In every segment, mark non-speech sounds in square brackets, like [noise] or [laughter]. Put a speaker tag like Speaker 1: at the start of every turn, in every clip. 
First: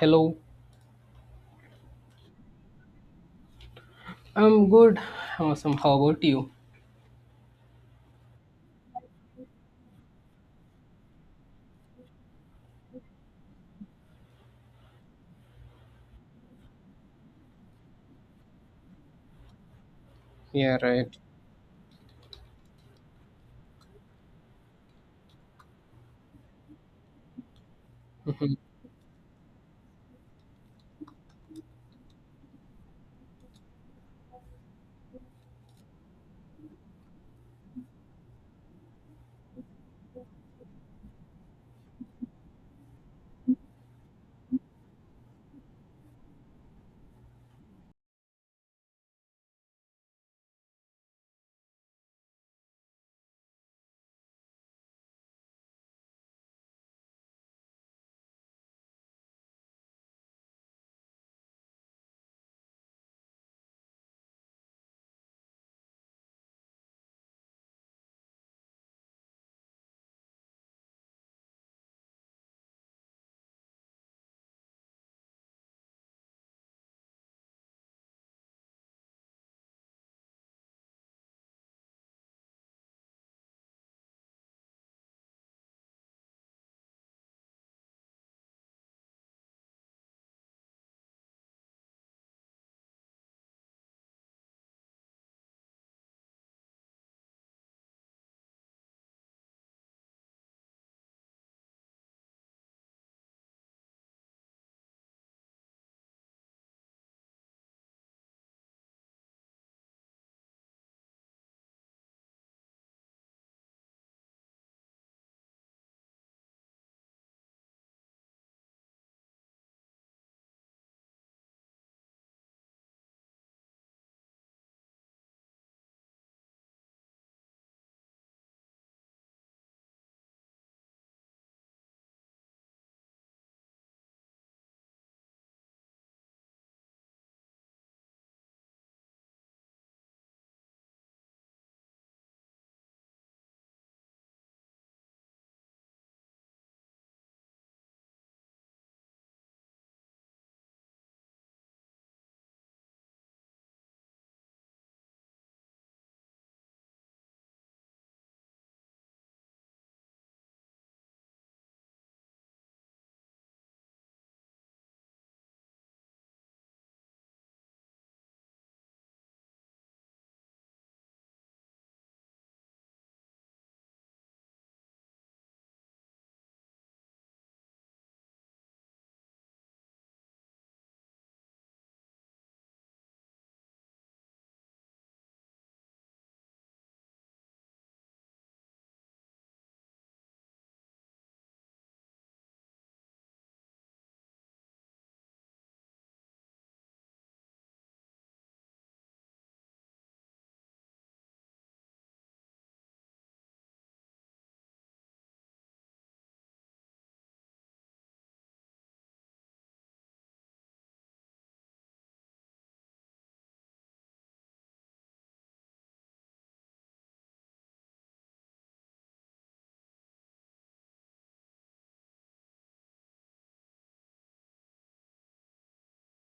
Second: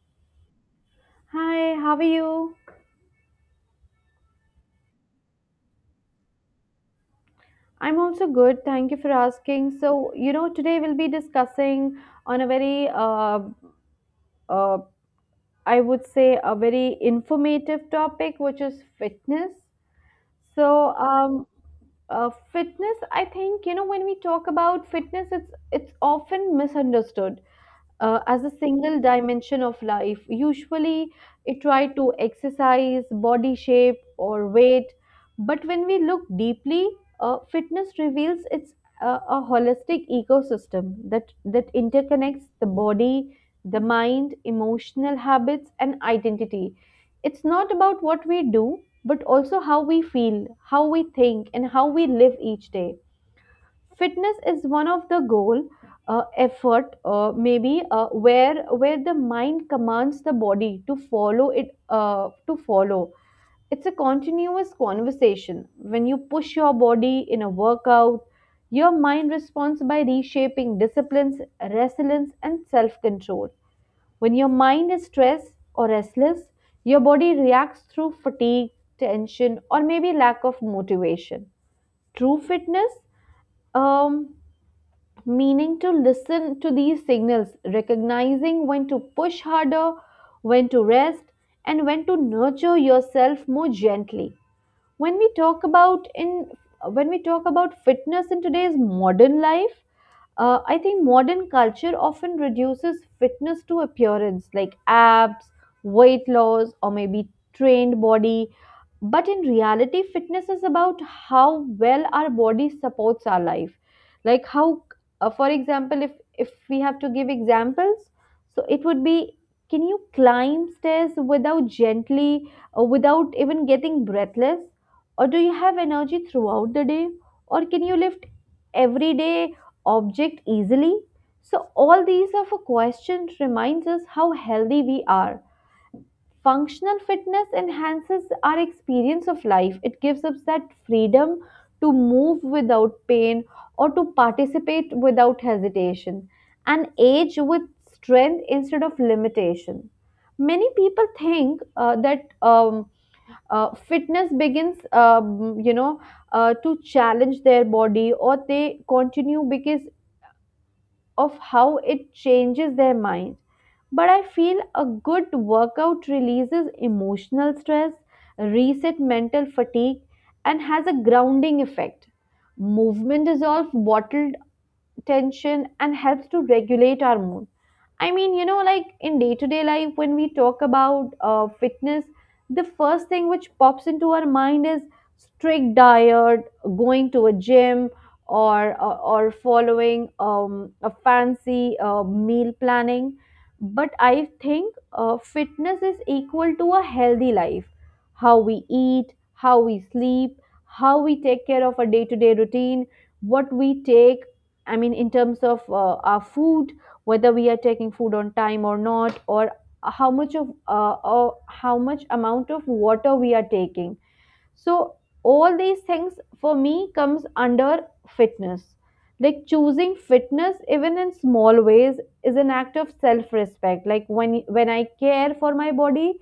Speaker 1: Hello.
Speaker 2: Hi, how are you?
Speaker 1: I'm good. I'm awesome. How about you?
Speaker 2: I'm also good. Thank you for asking. So, you know, today we'll be discussing on a very, uh, I would say, a very informative topic, which is fitness.
Speaker 1: Yeah,
Speaker 2: So,
Speaker 1: right.
Speaker 2: um, uh, fitness, I think, you know, when we talk about fitness, it's often misunderstood, as a
Speaker 1: Mhm.
Speaker 2: single dimension of life. Usually, it tried to exercise, body shape, or weight. But when we look deeply, fitness reveals it's a, a holistic ecosystem that interconnects the body, the mind, emotional habits, and identity. It's not about what we do, but also how we feel, how we think, and how we live each day. Fitness is one of the goal, effort, maybe where the mind commands the body to follow it, to follow. It's a continuous conversation. When you push your body in a workout, your mind responds by reshaping disciplines, resilience, and self control. When your mind is stressed or restless, your body reacts through fatigue, tension, or maybe lack of motivation. True fitness, um, meaning to listen to these signals, recognizing when to push harder, when to rest, and when to nurture yourself more gently. when we talk about in when we talk about fitness in today's modern life, I think modern culture often reduces fitness to appearance like abs, weight loss, or maybe trained body. But in reality fitness is about how well our body supports our life. Like how, for example, if we have to give examples, so it would be: can you climb stairs without gently or without even getting breathless? Or do you have energy throughout the day? Or can you lift everyday object easily? So all these of a question reminds us how healthy we are. Functional fitness enhances our experience of life. It gives us that freedom to move without pain or to participate without hesitation, and age with strength instead of limitation. Many people think that um, fitness begins, you know, to challenge their body, or they continue because of how it changes their mind. But I feel a good workout releases emotional stress, reset mental fatigue, and has a grounding effect. Movement dissolves bottled tension and helps to regulate our mood. I mean, you know, like in day to day life, when we talk about fitness, the first thing which pops into our mind is strict diet, going to a gym, or following a fancy meal planning. But I think fitness is equal to a healthy life. How we eat, how we sleep, how we take care of our day to day routine, what we take. I mean, in terms of our food, whether we are taking food on time or not, or how much of or how much amount of water we are taking. So all these things for me comes under fitness. Like choosing fitness even in small ways is an act of self respect. Like when I care for my body,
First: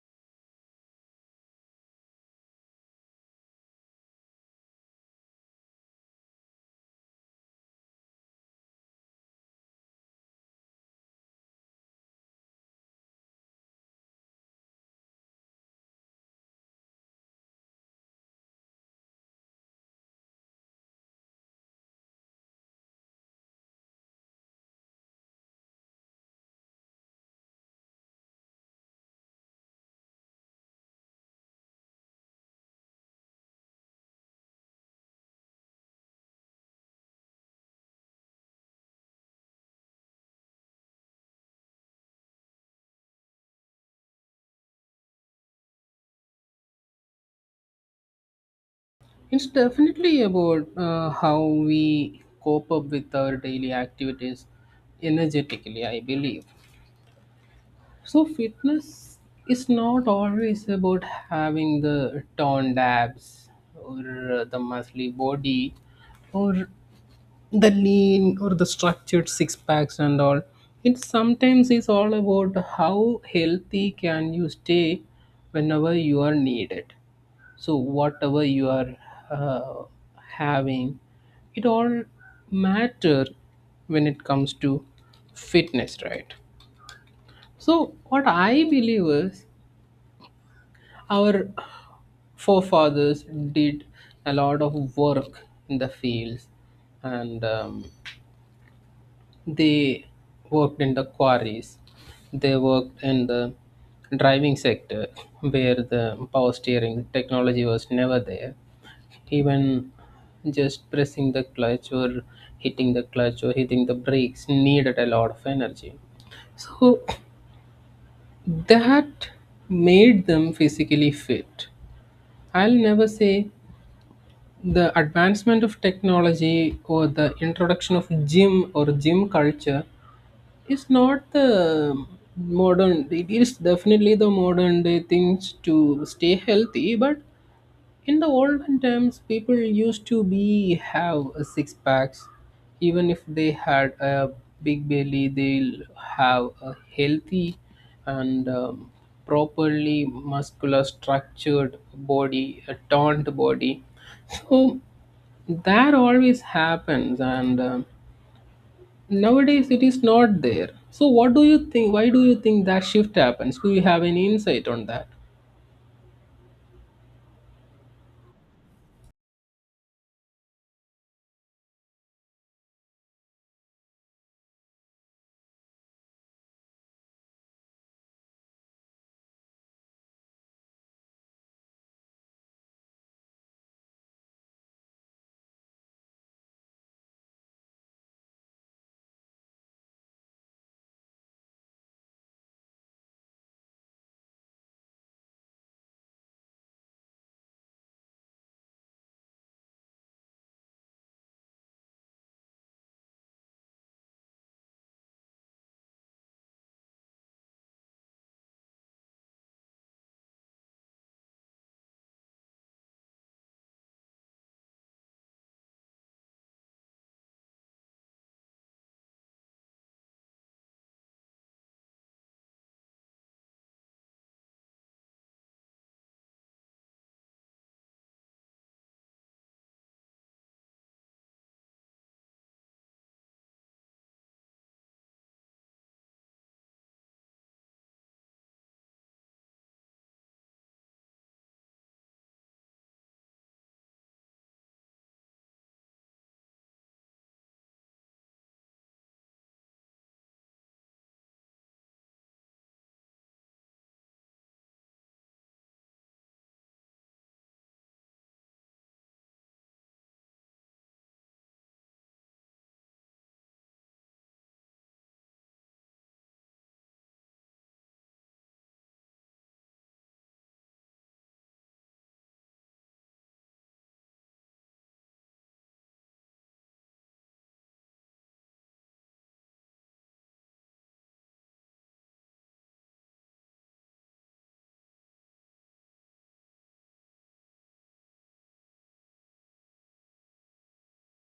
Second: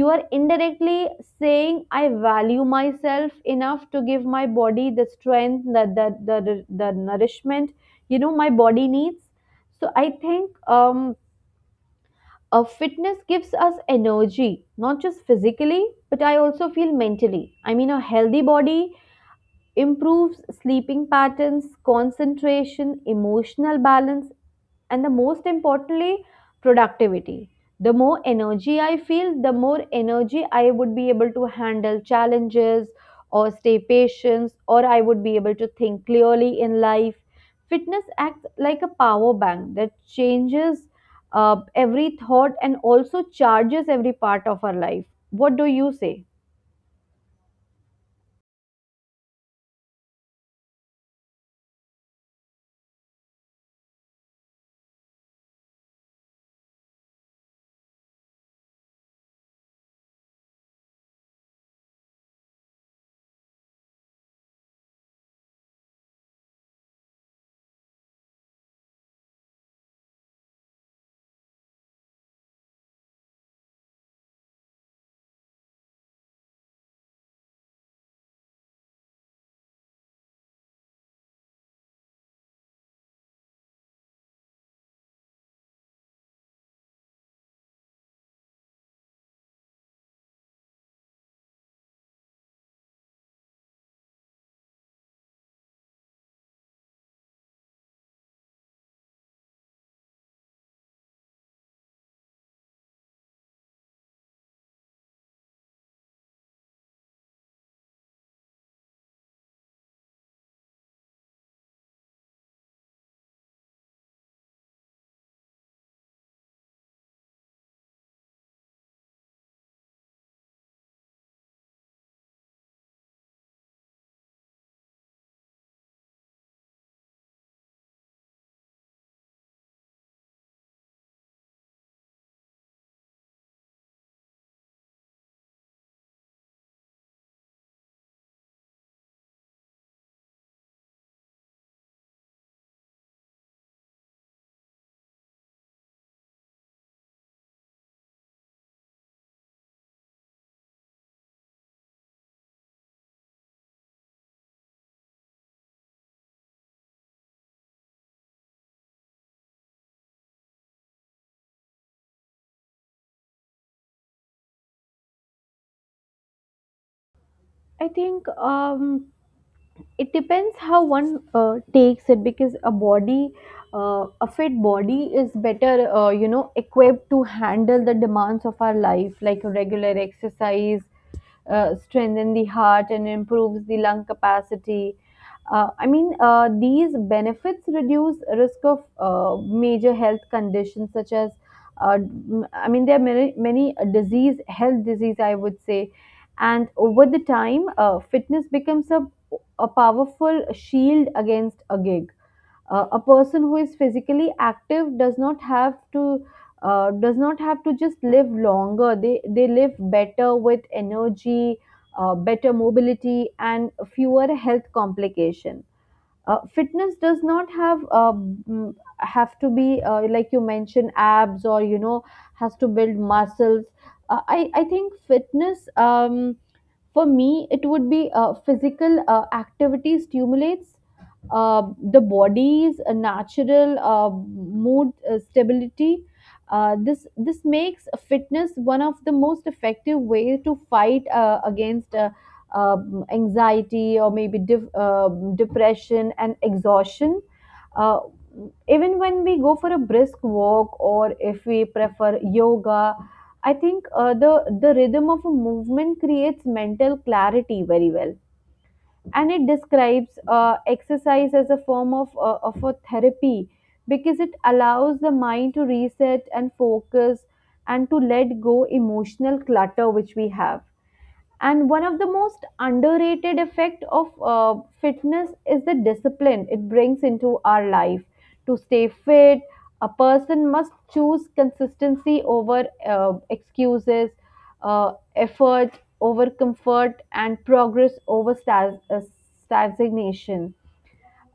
Speaker 2: you are indirectly saying I value myself enough to give my body the strength, the nourishment, you know, my body needs. So i think fitness gives us energy, not just physically, but I also feel mentally. I mean, a healthy body improves sleeping patterns, concentration, emotional balance, and the most importantly, productivity. The more energy I feel, the more energy I would be able to handle challenges or stay patient, or I would be able to think clearly in life. Fitness acts like a power bank that changes every thought and also charges every part of our life. What do you say?
Speaker 1: It's definitely about how we cope up with our daily activities energetically, I believe. So, fitness is not always about having the toned abs or the muscly body, or the lean, or the structured six packs and all. It sometimes is all about how healthy can you stay whenever you are needed. So whatever you are uh, having, it all matter when it comes to fitness, right? So what I believe is our forefathers did a lot of work in the fields, and they worked in the quarries, they worked in the driving sector where the power steering technology was never there. Even just pressing the clutch or hitting the clutch or hitting the brakes needed a lot of energy. So that made them physically fit. I'll never say the advancement of technology or the introduction of gym or gym culture. It's not the modern, it is definitely the modern day things to stay healthy, but in the olden times, people used to be have a six packs. Even if they had a big belly, they'll have a healthy and properly muscular structured body, a toned body. So that always happens, and nowadays, it is not there. So, what do you think? Why do you think that shift happens? Do you have any insight on that?
Speaker 2: I think it depends how one takes it, because a body, a fit body is better, you know, equipped to handle the demands of our life. Like regular exercise strengthen the heart and improves the lung capacity. I mean, these benefits reduce risk of major health conditions such as, uh, I mean, there are many disease, health disease, I would say. And over the time, fitness becomes a powerful shield against a gig. A person who is physically active does not have to, does not have to just live longer. They live better with energy, better mobility, and fewer health complications. Fitness does not have have to be, like you mentioned, abs, or you know, has to build muscles. I think fitness, for me, it would be, physical activity stimulates the body's natural mood stability. This makes fitness one of the most effective ways to fight against anxiety or maybe depression and exhaustion. Uh, Even when we go for a brisk walk or if we prefer yoga, I think the rhythm of a movement creates mental clarity very well, and it describes exercise as a form of a therapy, because it allows the mind to reset and focus and to let go emotional clutter which we have. And one of the most underrated effect of fitness is the discipline it brings into our life. To stay fit, a person must choose consistency over excuses, effort over comfort, and progress over stagnation.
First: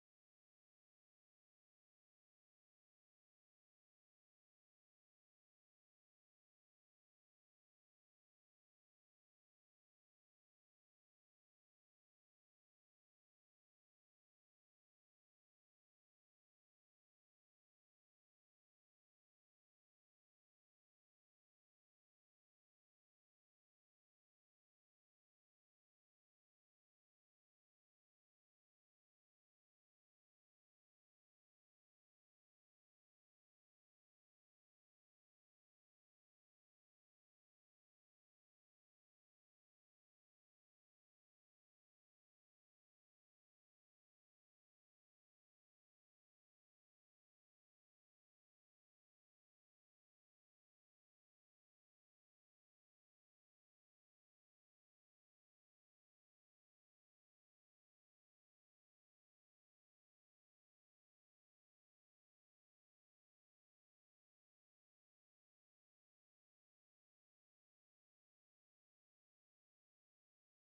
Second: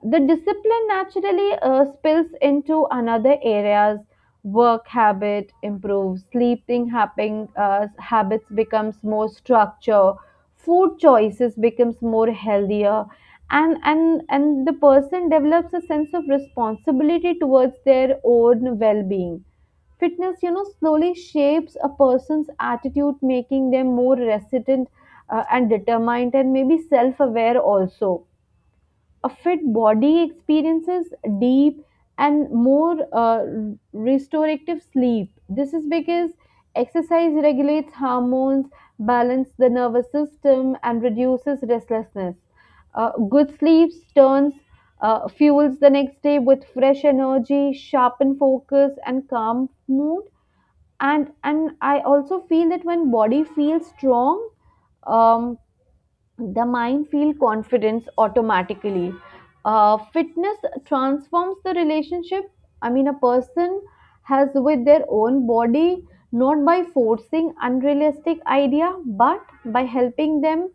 Speaker 2: The discipline naturally spills into another areas. Work habit improves, sleeping habits becomes more structure, food choices becomes more healthier, and the person develops a sense of responsibility towards their own well-being. Fitness, you know, slowly shapes a person's attitude, making them more resilient, and determined, and maybe self-aware also. A fit body experiences deep and more restorative sleep. This is because exercise regulates hormones, balances the nervous system, and reduces restlessness. Good sleep turns, fuels the next day with fresh energy, sharpen focus, and calm mood. And I also feel that when body feels strong, um, the mind feel confidence automatically. Fitness transforms the relationship, I mean, a person has with their own body, not by forcing unrealistic idea, but by helping them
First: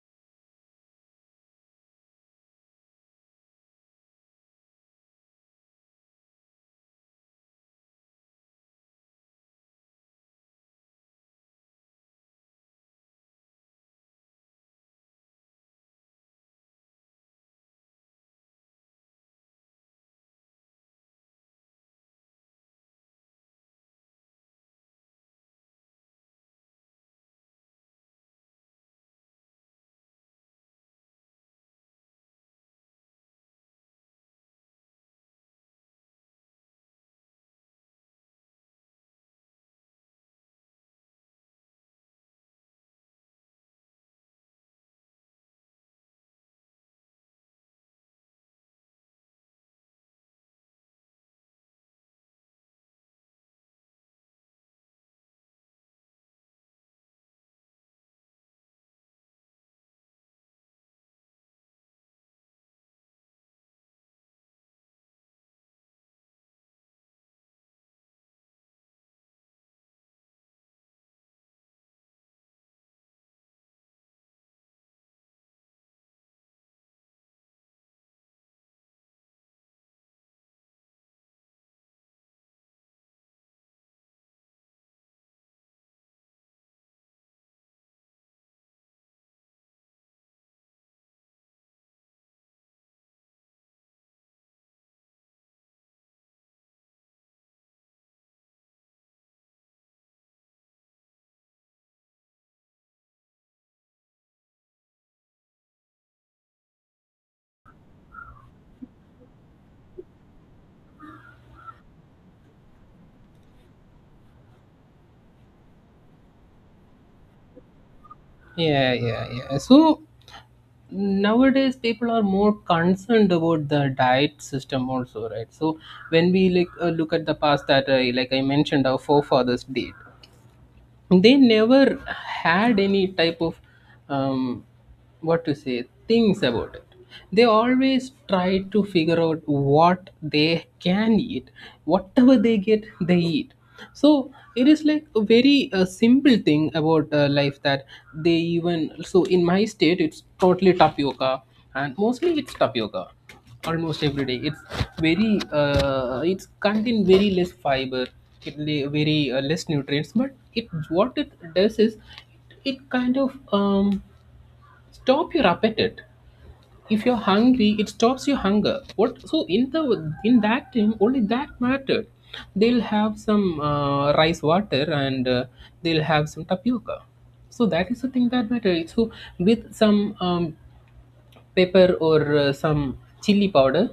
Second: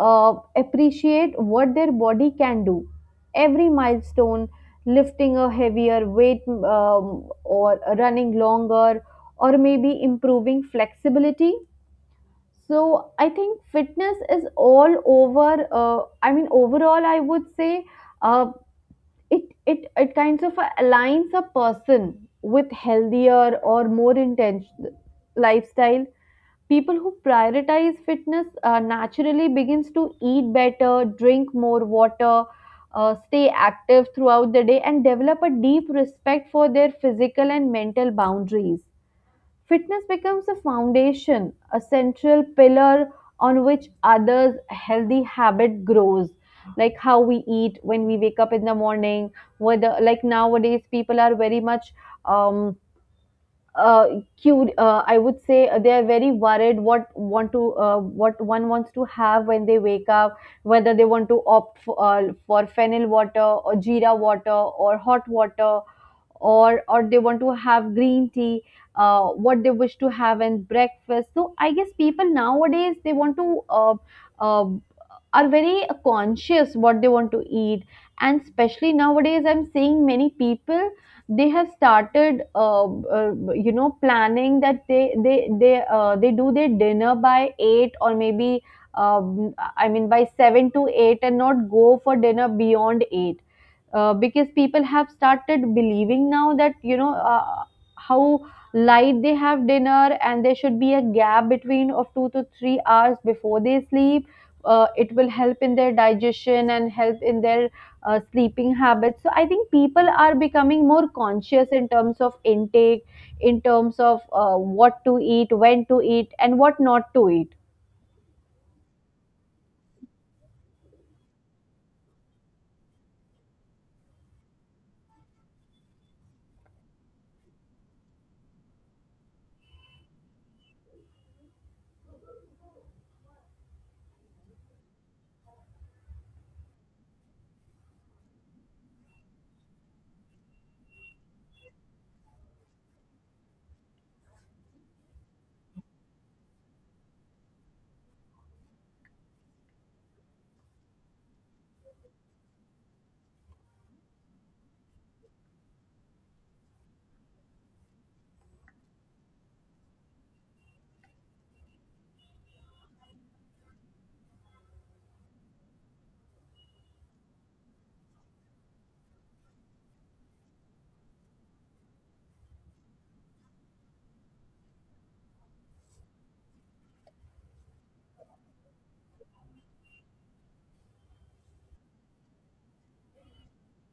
Speaker 2: appreciate what their body can do. Every milestone: lifting a heavier weight, um, or running longer, or maybe improving flexibility. So I think fitness is all over. I mean, overall, I would say, uh, it it kinds of aligns a person with healthier or more intentional lifestyle. People who prioritize fitness naturally begins to eat better, drink more water, stay active throughout the day, and develop a deep respect for their physical and mental boundaries. Fitness becomes a foundation, a central pillar on which others' healthy habit grows. Like how we eat when we wake up in the morning, whether, like, nowadays people are very much um, uh, cute. I would say they are very worried what want to, what one wants to have when they wake up, whether they want to opt for fennel water or jeera water or hot water, or they want to have green tea. What they wish to have in breakfast. So I guess people nowadays they want to, uh, are very conscious what they want to eat. And especially nowadays I'm seeing many people they have started, you know, planning that they do their dinner by 8, or maybe I mean by 7 to 8, and not go for dinner beyond 8. Because people have started believing now that, you know, how light they have dinner, and there should be a gap between of 2 to 3 hours before they sleep. It will help in their digestion and help in their sleeping habits. So I think people are becoming more conscious in terms of intake, in terms of what to eat, when to eat, and what not to eat.
Speaker 1: Yeah, yeah, yeah. So nowadays people are more concerned about the diet system also, right? So when we like look at the past that, like I mentioned, our forefathers did, they never had any type of um, what to say things about it. They always try to figure out what they can eat. Whatever they get, they eat. So it is like a very simple thing about life that they even, so in my state it's totally tapioca, and mostly it's tapioca almost every day. It's very it's contain very less fiber, very less nutrients, but it what it does is it kind of stop your appetite. If you're hungry, it stops your hunger. What? So in the, in that time only, that mattered. They'll have some rice water, and they'll have some tapioca. So that is the thing that matters. So with some pepper or some chili powder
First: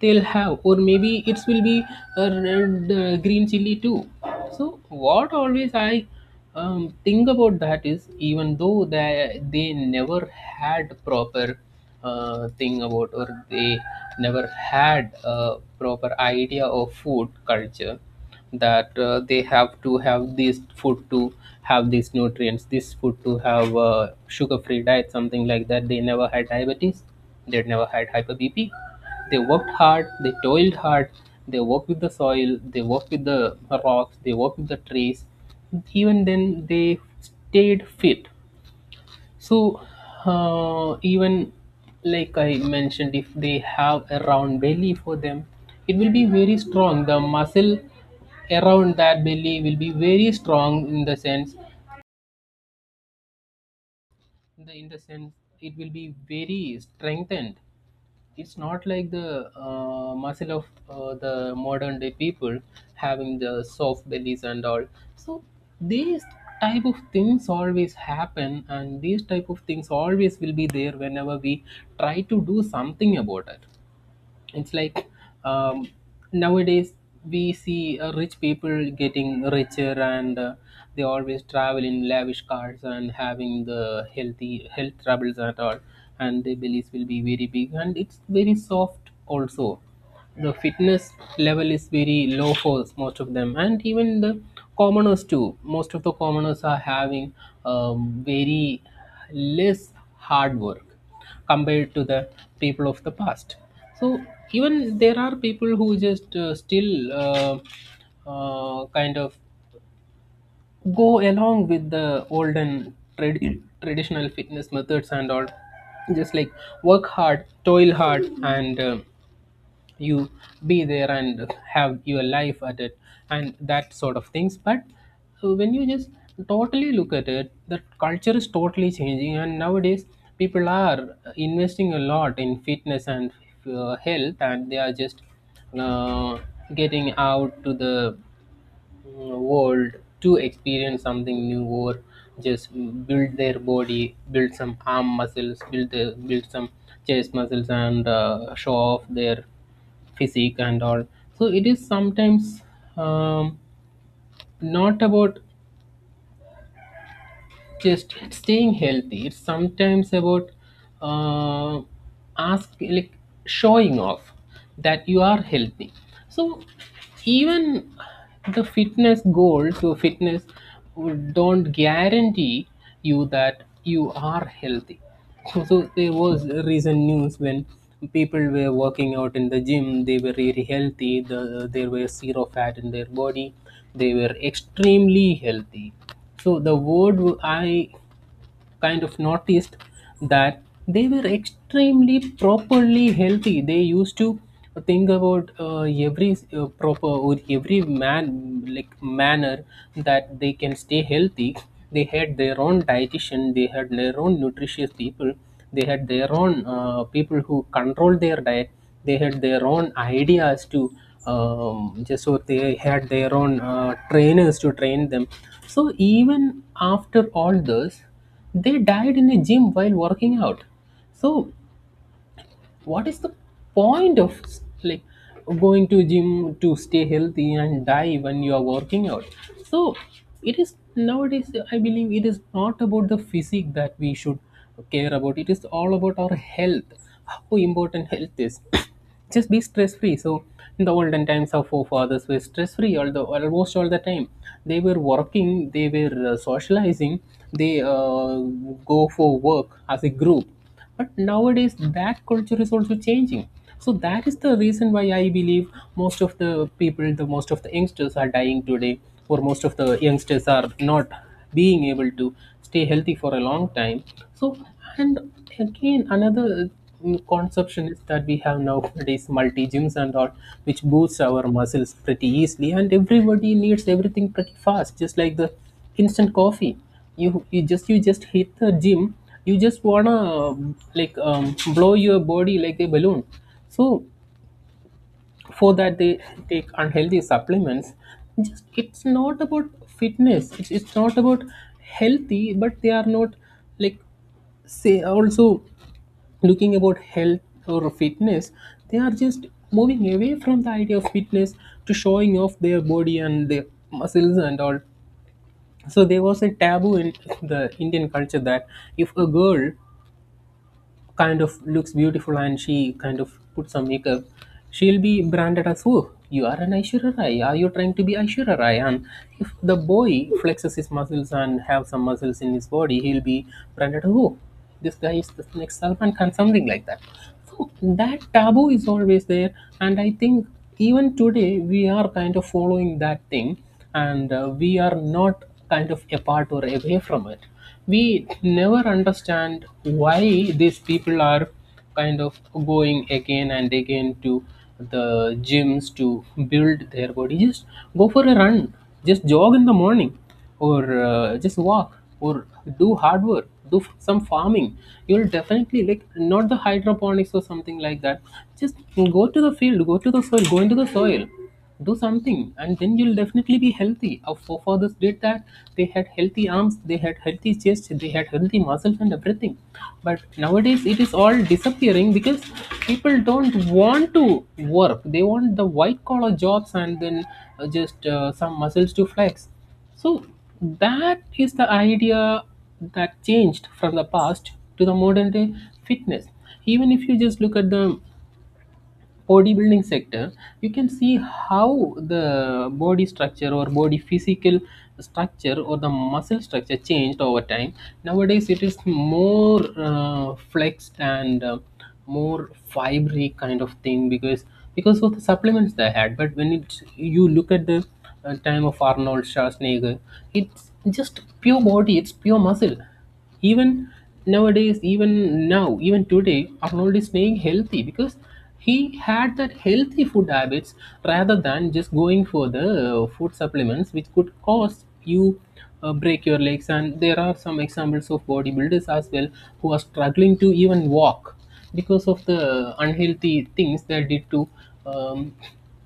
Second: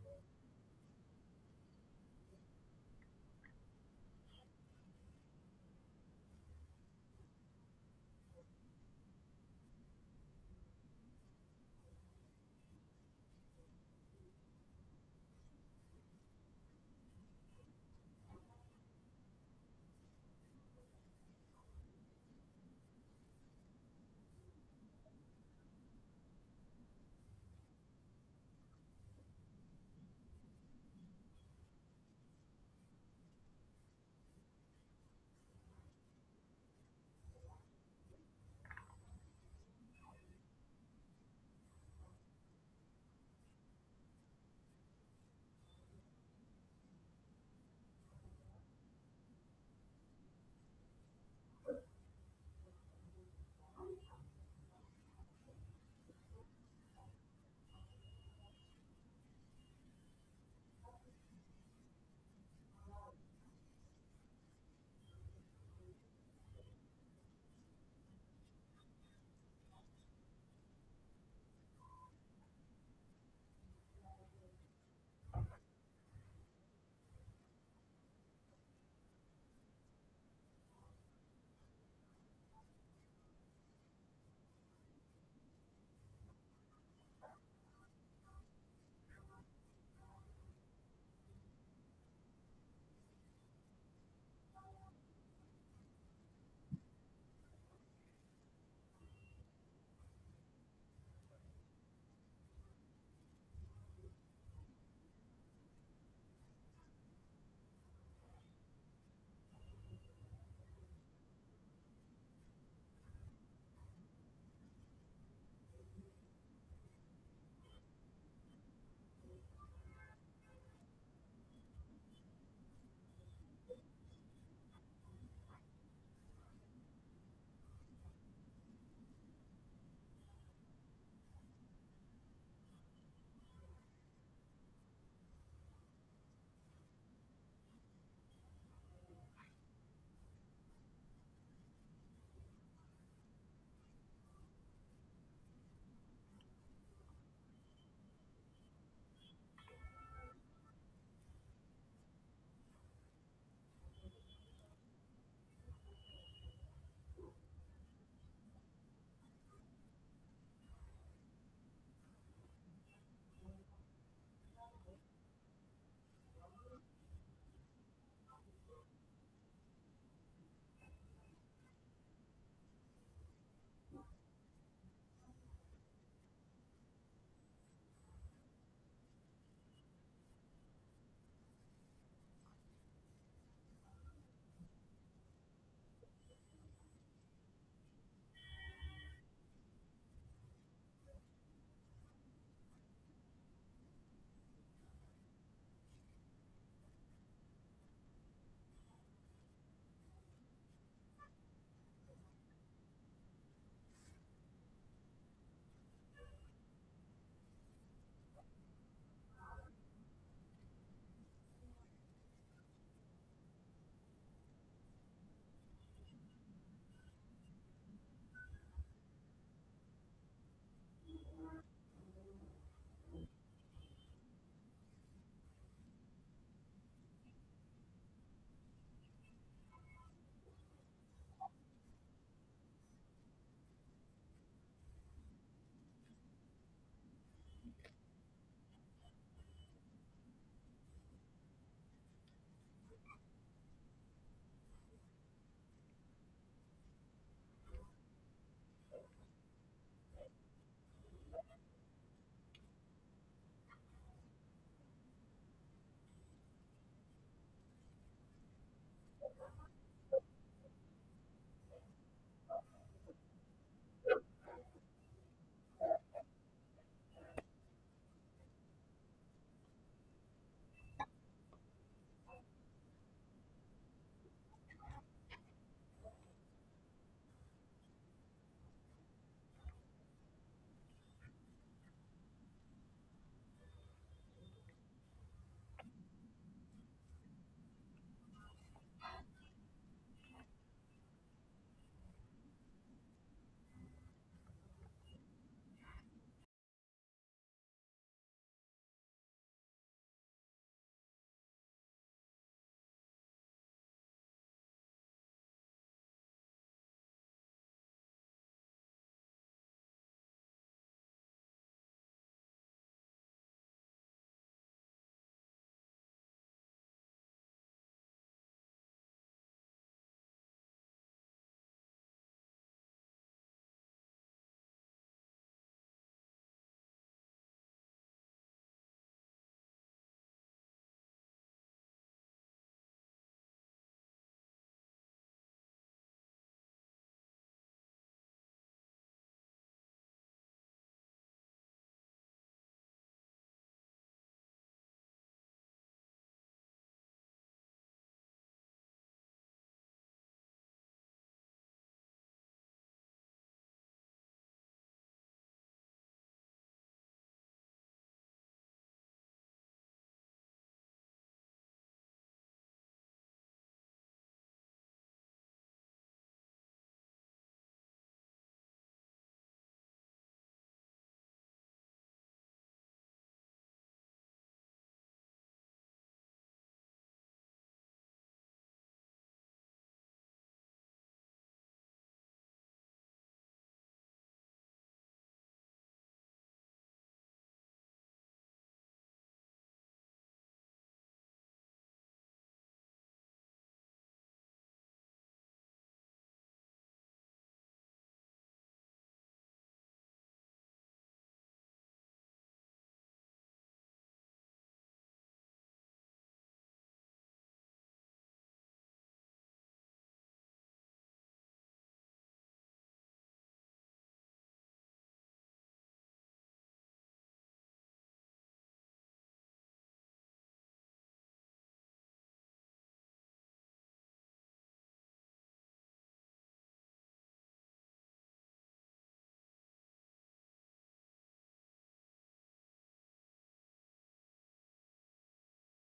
Speaker 1: they'll have, or maybe it will be a red, green chili too. So what always I think about that is, even though they never had proper thing about, or they never had a proper idea of food culture, that they have to have this food to have these nutrients, this food to have sugar free diet, something like that, they never had diabetes, they never had hyper BP. They worked hard, they toiled hard, they worked with the soil, they worked with the rocks, they worked with the trees. Even then they stayed fit. So, even like I mentioned, if they have a round belly, for them it will be very strong. The muscle around that belly will be very strong, in the sense it will be very strengthened. It's not like the muscle of the modern day people having the soft bellies and all. So these type of things always happen, and these type of things always will be there whenever we try to do something about it. It's like, um, nowadays we see rich people getting richer, and they always travel in lavish cars and having the healthy health troubles at all, and their bellies will be very big, and it's very soft also. The fitness level is very low for most of them, and even the commoners too. Most of the commoners are having very less hard work compared to the people of the past. So even there are people who just still kind of go along with the olden traditional fitness methods and all, just like work hard, toil hard, and you, be there and have your life at it, and that sort of things. But when you just totally look at it, the culture is totally changing, and nowadays people are investing a lot in fitness and health, and they are just uh, getting out to the, world to experience something new, or just build their body, build some arm muscles, build some chest muscles, and show off their physique and all. So it is sometimes, um, not about just staying healthy, it's sometimes about, uh, ask like, showing off that you are healthy. So even the fitness goals or fitness don't guarantee you that you are healthy. So there was recent news when people were working out in the gym, they were really healthy, there was zero fat in their body, they were extremely healthy. So the word I kind of noticed that they were extremely properly healthy. They used to think about every proper or every man like manner that they can stay healthy. They had their own dietitian. They had their own nutritious people. They had their own people who control their diet. They had their own ideas to just so they had their own trainers to train them. So even after all this, they died in a gym while working out. So what is the point of like going to gym to stay healthy and die when you are working out? So it is, nowadays I believe, it is not about the physique that we should care about, it is all about our health, how important health is. [coughs] Just be stress free. So in the olden times our forefathers were stress free, although almost all the time they were working, they were socializing, they go for work as a group. But nowadays, that culture is also changing. So that is the reason why I believe most of the people, the most of the youngsters are dying today, or most of the youngsters are not being able to stay healthy for a long time. So, and again, another conception is that we have nowadays multi gyms and all, which boosts our muscles pretty easily, and everybody needs everything pretty fast, just like the instant coffee. You just hit the gym, you just wanna, blow your body like a balloon. So for that they take unhealthy supplements. Just, it's not about fitness, it's not about healthy, but they are not, like, say also looking about health or fitness. They are just moving away from the idea of fitness to showing off their body and their muscles and all. So there was a taboo in the Indian culture that, if a girl kind of looks beautiful and she kind of puts some makeup, she'll be branded as, oh, you are an Aishwarya Rai, are you trying to be Aishwarya Rai? And if the boy flexes his muscles and have some muscles in his body, he'll be branded as, oh, this guy is the next Salman Khan, something like that. So that taboo is always there, and I think even today we are kind of following that thing, and we are not kind of apart or away from it. We never understand why these people are kind of going again and again to the gyms to build their body. Just go for a run, just jog in the morning, or just walk, or do hard work, do some farming. You'll definitely, like, not the hydroponics or something like that, just go to the field, go to the soil, go into the soil, do something, and then you'll definitely be healthy. Our forefathers did that. They had healthy arms, they had healthy chest, they had healthy muscles and everything. But nowadays it is all disappearing because people don't want to work, they want the white collar jobs, and then just some muscles to flex. So that is the idea that changed from the past to the modern day fitness. Even if you just look at the bodybuilding sector, you can see how the body structure, or body physical structure, or the muscle structure changed over time. Nowadays it is more flexed and more fibery kind of thing, because of the supplements they had. But when it, you look at the time of Arnold Schwarzenegger, it's just pure body, it's pure muscle. Even nowadays, even now, even today, Arnold is staying healthy because he had that healthy food habits, rather than just going for the food supplements, which could cause you break your legs. And there are some examples of bodybuilders as well who are struggling to even walk because of the unhealthy things they did to um,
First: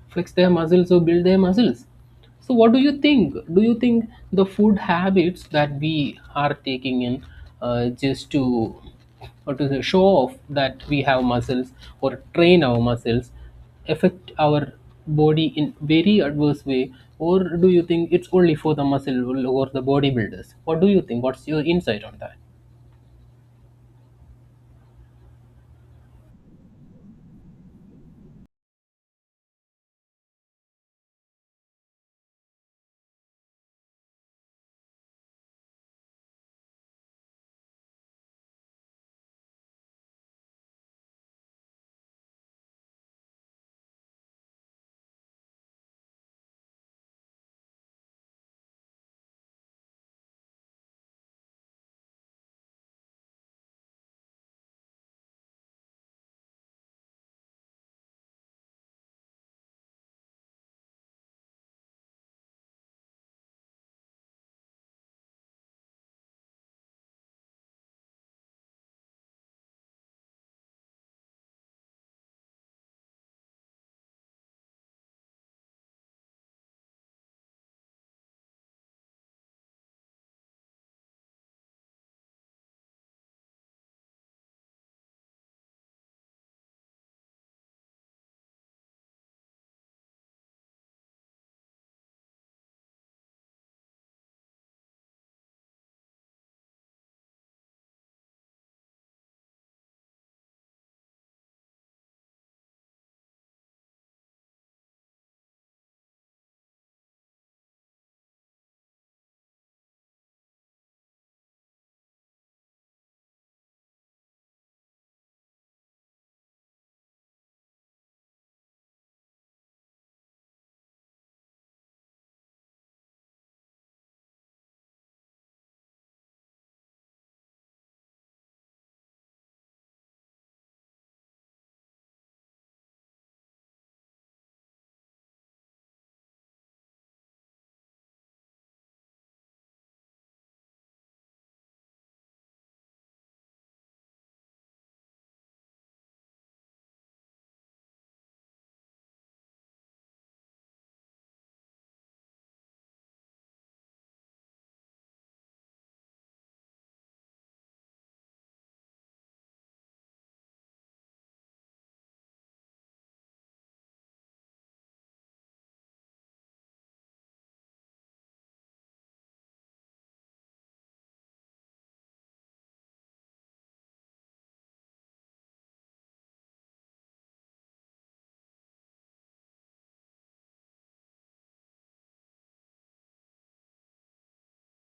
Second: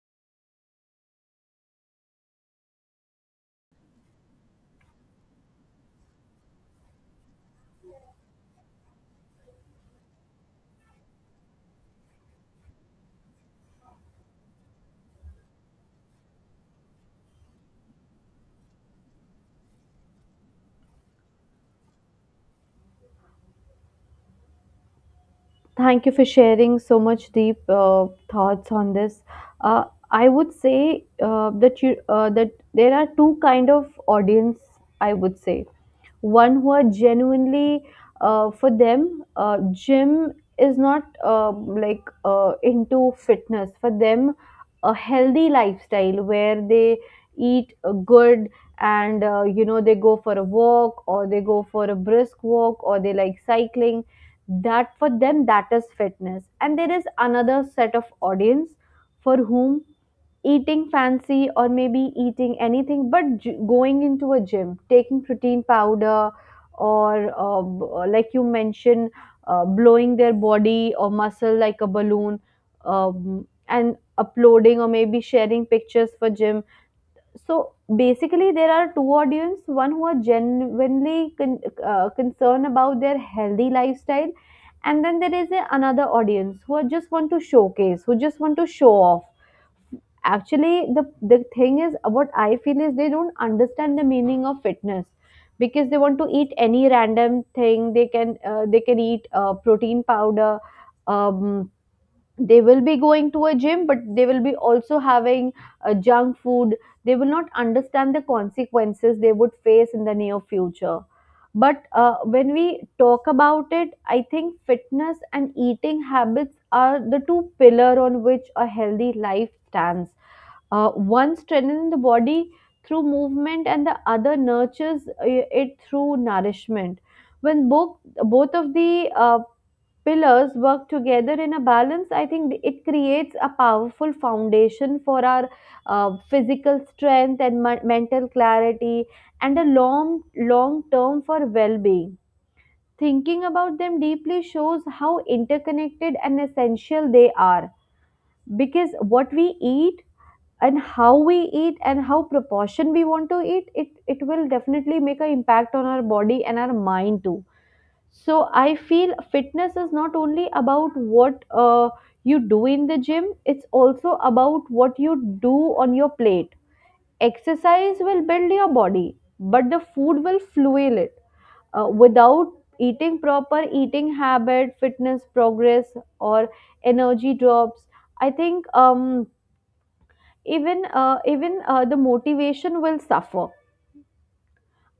Speaker 1: flex their muscles or build their muscles. So, what do you think? Do you think the food habits that we are taking in just to, or to show off that we have muscles, or train our muscles, affect our body in very adverse way, or do you think it's only for the muscle or the bodybuilders? What do you think? What's your insight on that?
Speaker 2: Thank you for sharing so much deep thoughts on this. Uh, I would say that you that there are two kind of audience. I would say one who are genuinely for them, gym is not like into fitness. For them a healthy lifestyle where they eat good and they go for a walk or they go for a brisk walk or they like cycling, that for them that is fitness. And there is another set of audience for whom eating fancy or maybe eating anything but going into a gym, taking protein powder or like you mentioned, blowing their body or muscle like a balloon, and uploading or maybe sharing pictures for gym. So basically there are two audience, one who are genuinely concerned about their healthy lifestyle, and then there is another audience who are just want to showcase, who just want to show off. Actually, the thing is what I feel is they don't understand the meaning of fitness, because they want to eat any random thing. They can they can eat protein powder. um, they will be going to a gym but they will be also having junk food. They will not understand the consequences they would face in the near future. But when we talk about it, I think fitness and eating habits are the two pillar on which a healthy life stands. One strengthens the body through movement, and the other nurtures it through nourishment. When both, both of the pillars work together in a balance, I think it creates a powerful foundation for our physical strength and mental clarity and a long, long term for well being. Thinking about them deeply shows how interconnected and essential they are, because what we eat and how we eat and how proportion we want to eat it, it will definitely make an impact on our body and our mind too. So I feel fitness is not only about what you do in the gym, it's also about what you do on your plate. Exercise will build your body, but the food will fuel it. Without eating proper eating habit, fitness progress or energy drops, I think even the motivation will suffer.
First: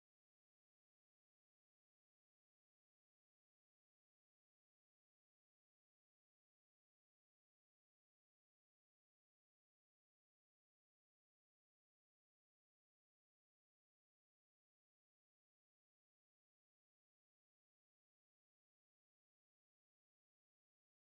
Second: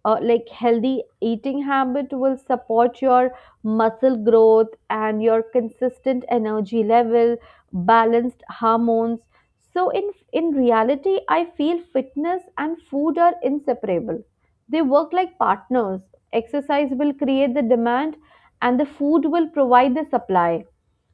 Speaker 2: Like, healthy eating habit will support your muscle growth and your consistent energy level, balanced hormones. So in reality I feel fitness and food are inseparable. They work like partners. Exercise will create the demand, and the food will provide the supply.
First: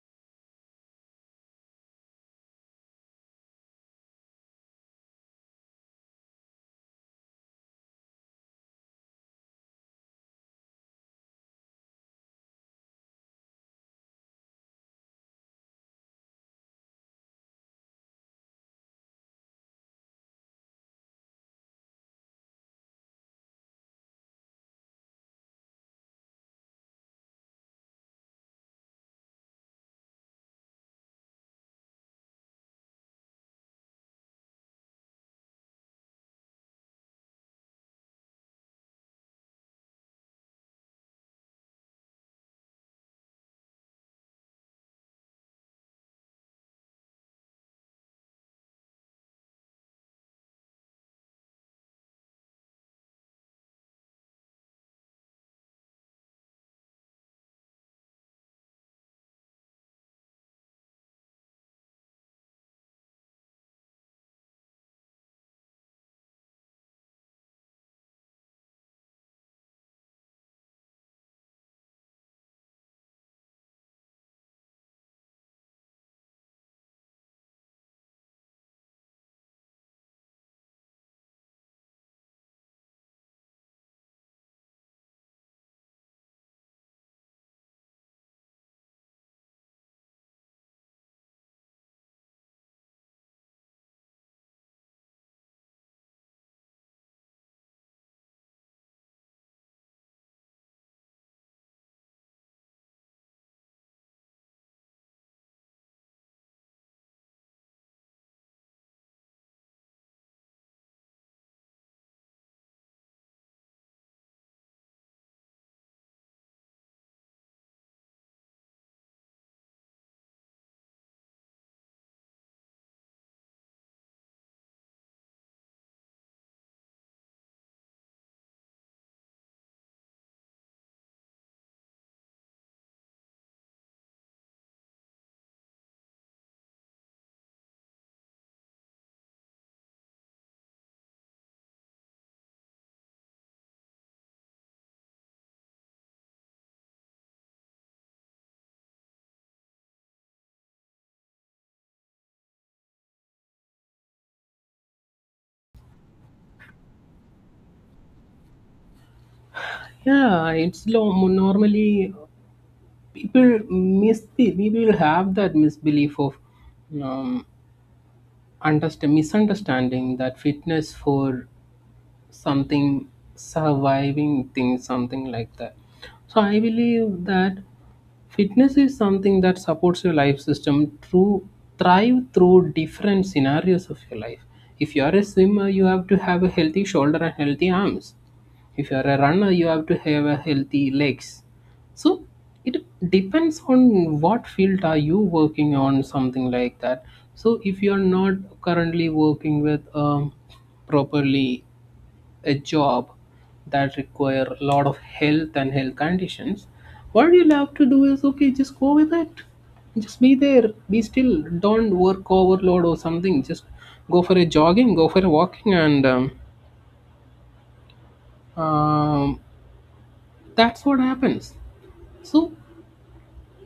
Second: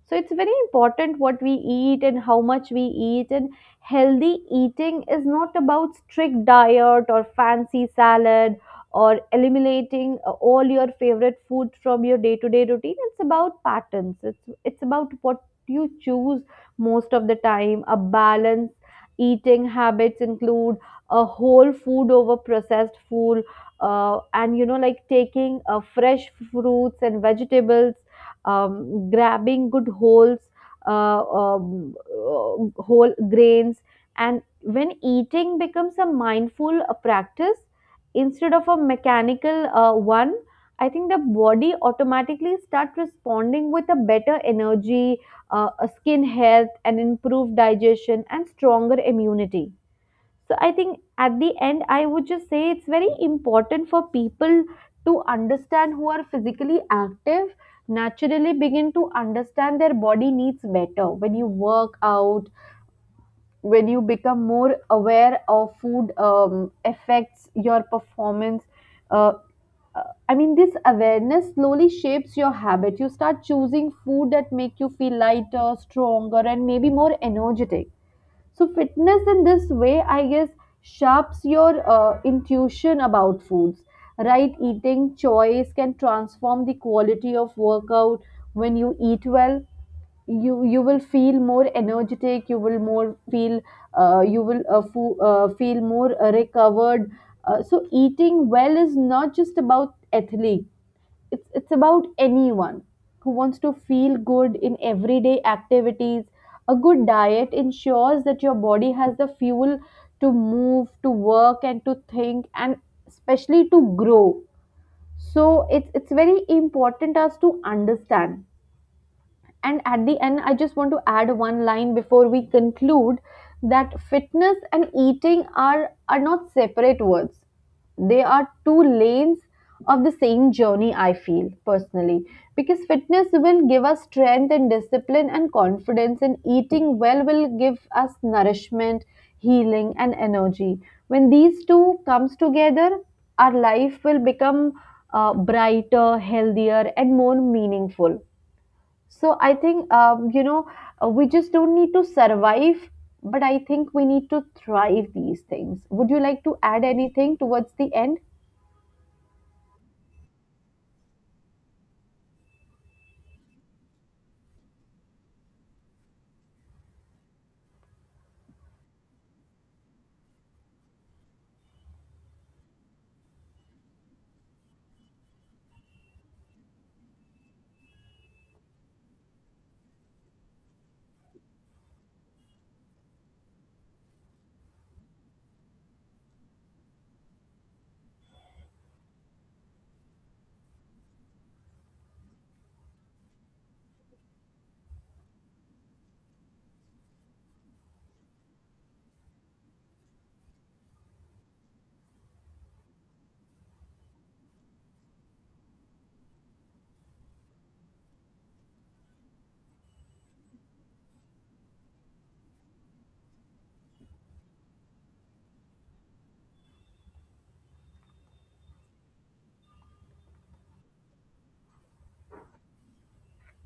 Speaker 2: So it's very important what we eat and how much we eat. And healthy eating is not about strict diet or fancy salad or eliminating all your favorite food from your day-to-day routine. It's about patterns. It's about what you choose most of the time. A balanced eating habits include a whole food over processed food, and you know like taking fresh fruits and vegetables, grabbing good holes, whole grains. And when eating becomes a mindful practice instead of a mechanical one, I think the body automatically start responding with a better energy, a skin health, and improved digestion and stronger immunity. So I think at the end, I would just say it's very important for people to understand, who are physically active, naturally begin to understand their body needs better. When you work out, when you become more aware of food affects your performance. Uh, uh, I mean, this awareness slowly shapes your habit. You start choosing food that make you feel lighter, stronger, and maybe more energetic. So, fitness in this way, I guess, sharps your intuition about foods. Right eating choice can transform the quality of workout. When you eat well, you will feel more energetic. You will more feel you will feel more recovered. So, eating well is not just about athletes, it's about anyone who wants to feel good in everyday activities. A good diet ensures that your body has the fuel to move, to work, and to think, and especially to grow. So it's very important us to understand. And at the end, I just want to add one line before we conclude, that fitness and eating are not separate words. They are two lanes of the same journey, I feel personally. Because fitness will give us strength and discipline and confidence, and eating well will give us nourishment, healing, and energy. When these two comes together, our life will become brighter, healthier, and more meaningful. So I think we just don't need to survive, but I think we need to thrive these things. Would you like to add anything towards the end?
Speaker 1: Yeah, normally people miss, people have that misbelief of um, understand misunderstanding that fitness for something surviving, things something like that. So I believe that fitness is something that supports your life system through thrive through different scenarios of your life. If you are a swimmer, you have to have a healthy shoulder and healthy arms. If you are a runner, you have to have a healthy legs. So it depends on what field are you working on, something like that. So if you are not currently working with properly a job that require a lot of health and health conditions, what you have to do is okay, just go with it. Just be there, be still, don't work overload or something, just go for a jogging, go for a walking, and um, that's what happens. So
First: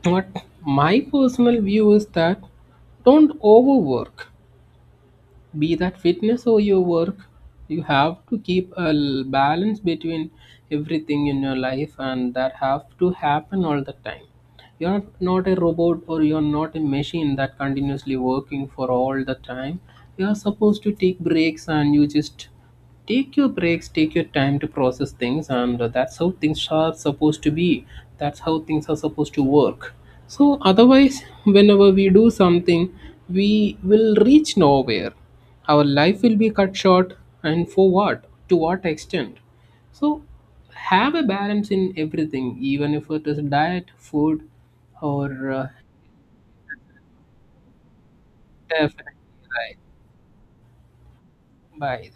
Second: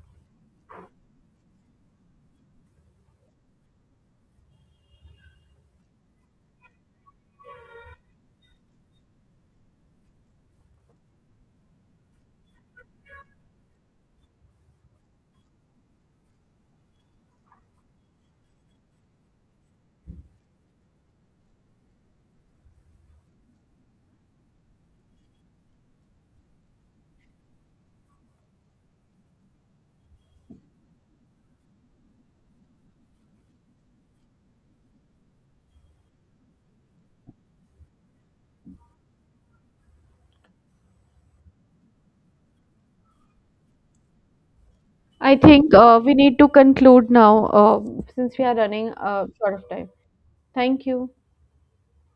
Speaker 1: what my personal view is that, don't overwork, be that fitness or your work. You have to keep a balance between everything in your life, and that have to happen all the time. You're not a robot, or you're not a machine that continuously working for all the time. You're supposed to take breaks, and you just take your breaks, take your time to process things, and that's how things are supposed to be, that's how things are supposed to work. So otherwise whenever we do something, we will reach nowhere, our life will be cut short, and for what, to what extent. So have a balance in everything, even if it is diet, food, or
Speaker 2: I
Speaker 1: uh,
Speaker 2: think we need to conclude now, since we are running
Speaker 1: definitely
Speaker 2: short of
Speaker 1: right.
Speaker 2: time. Thank you.
Speaker 1: Bye.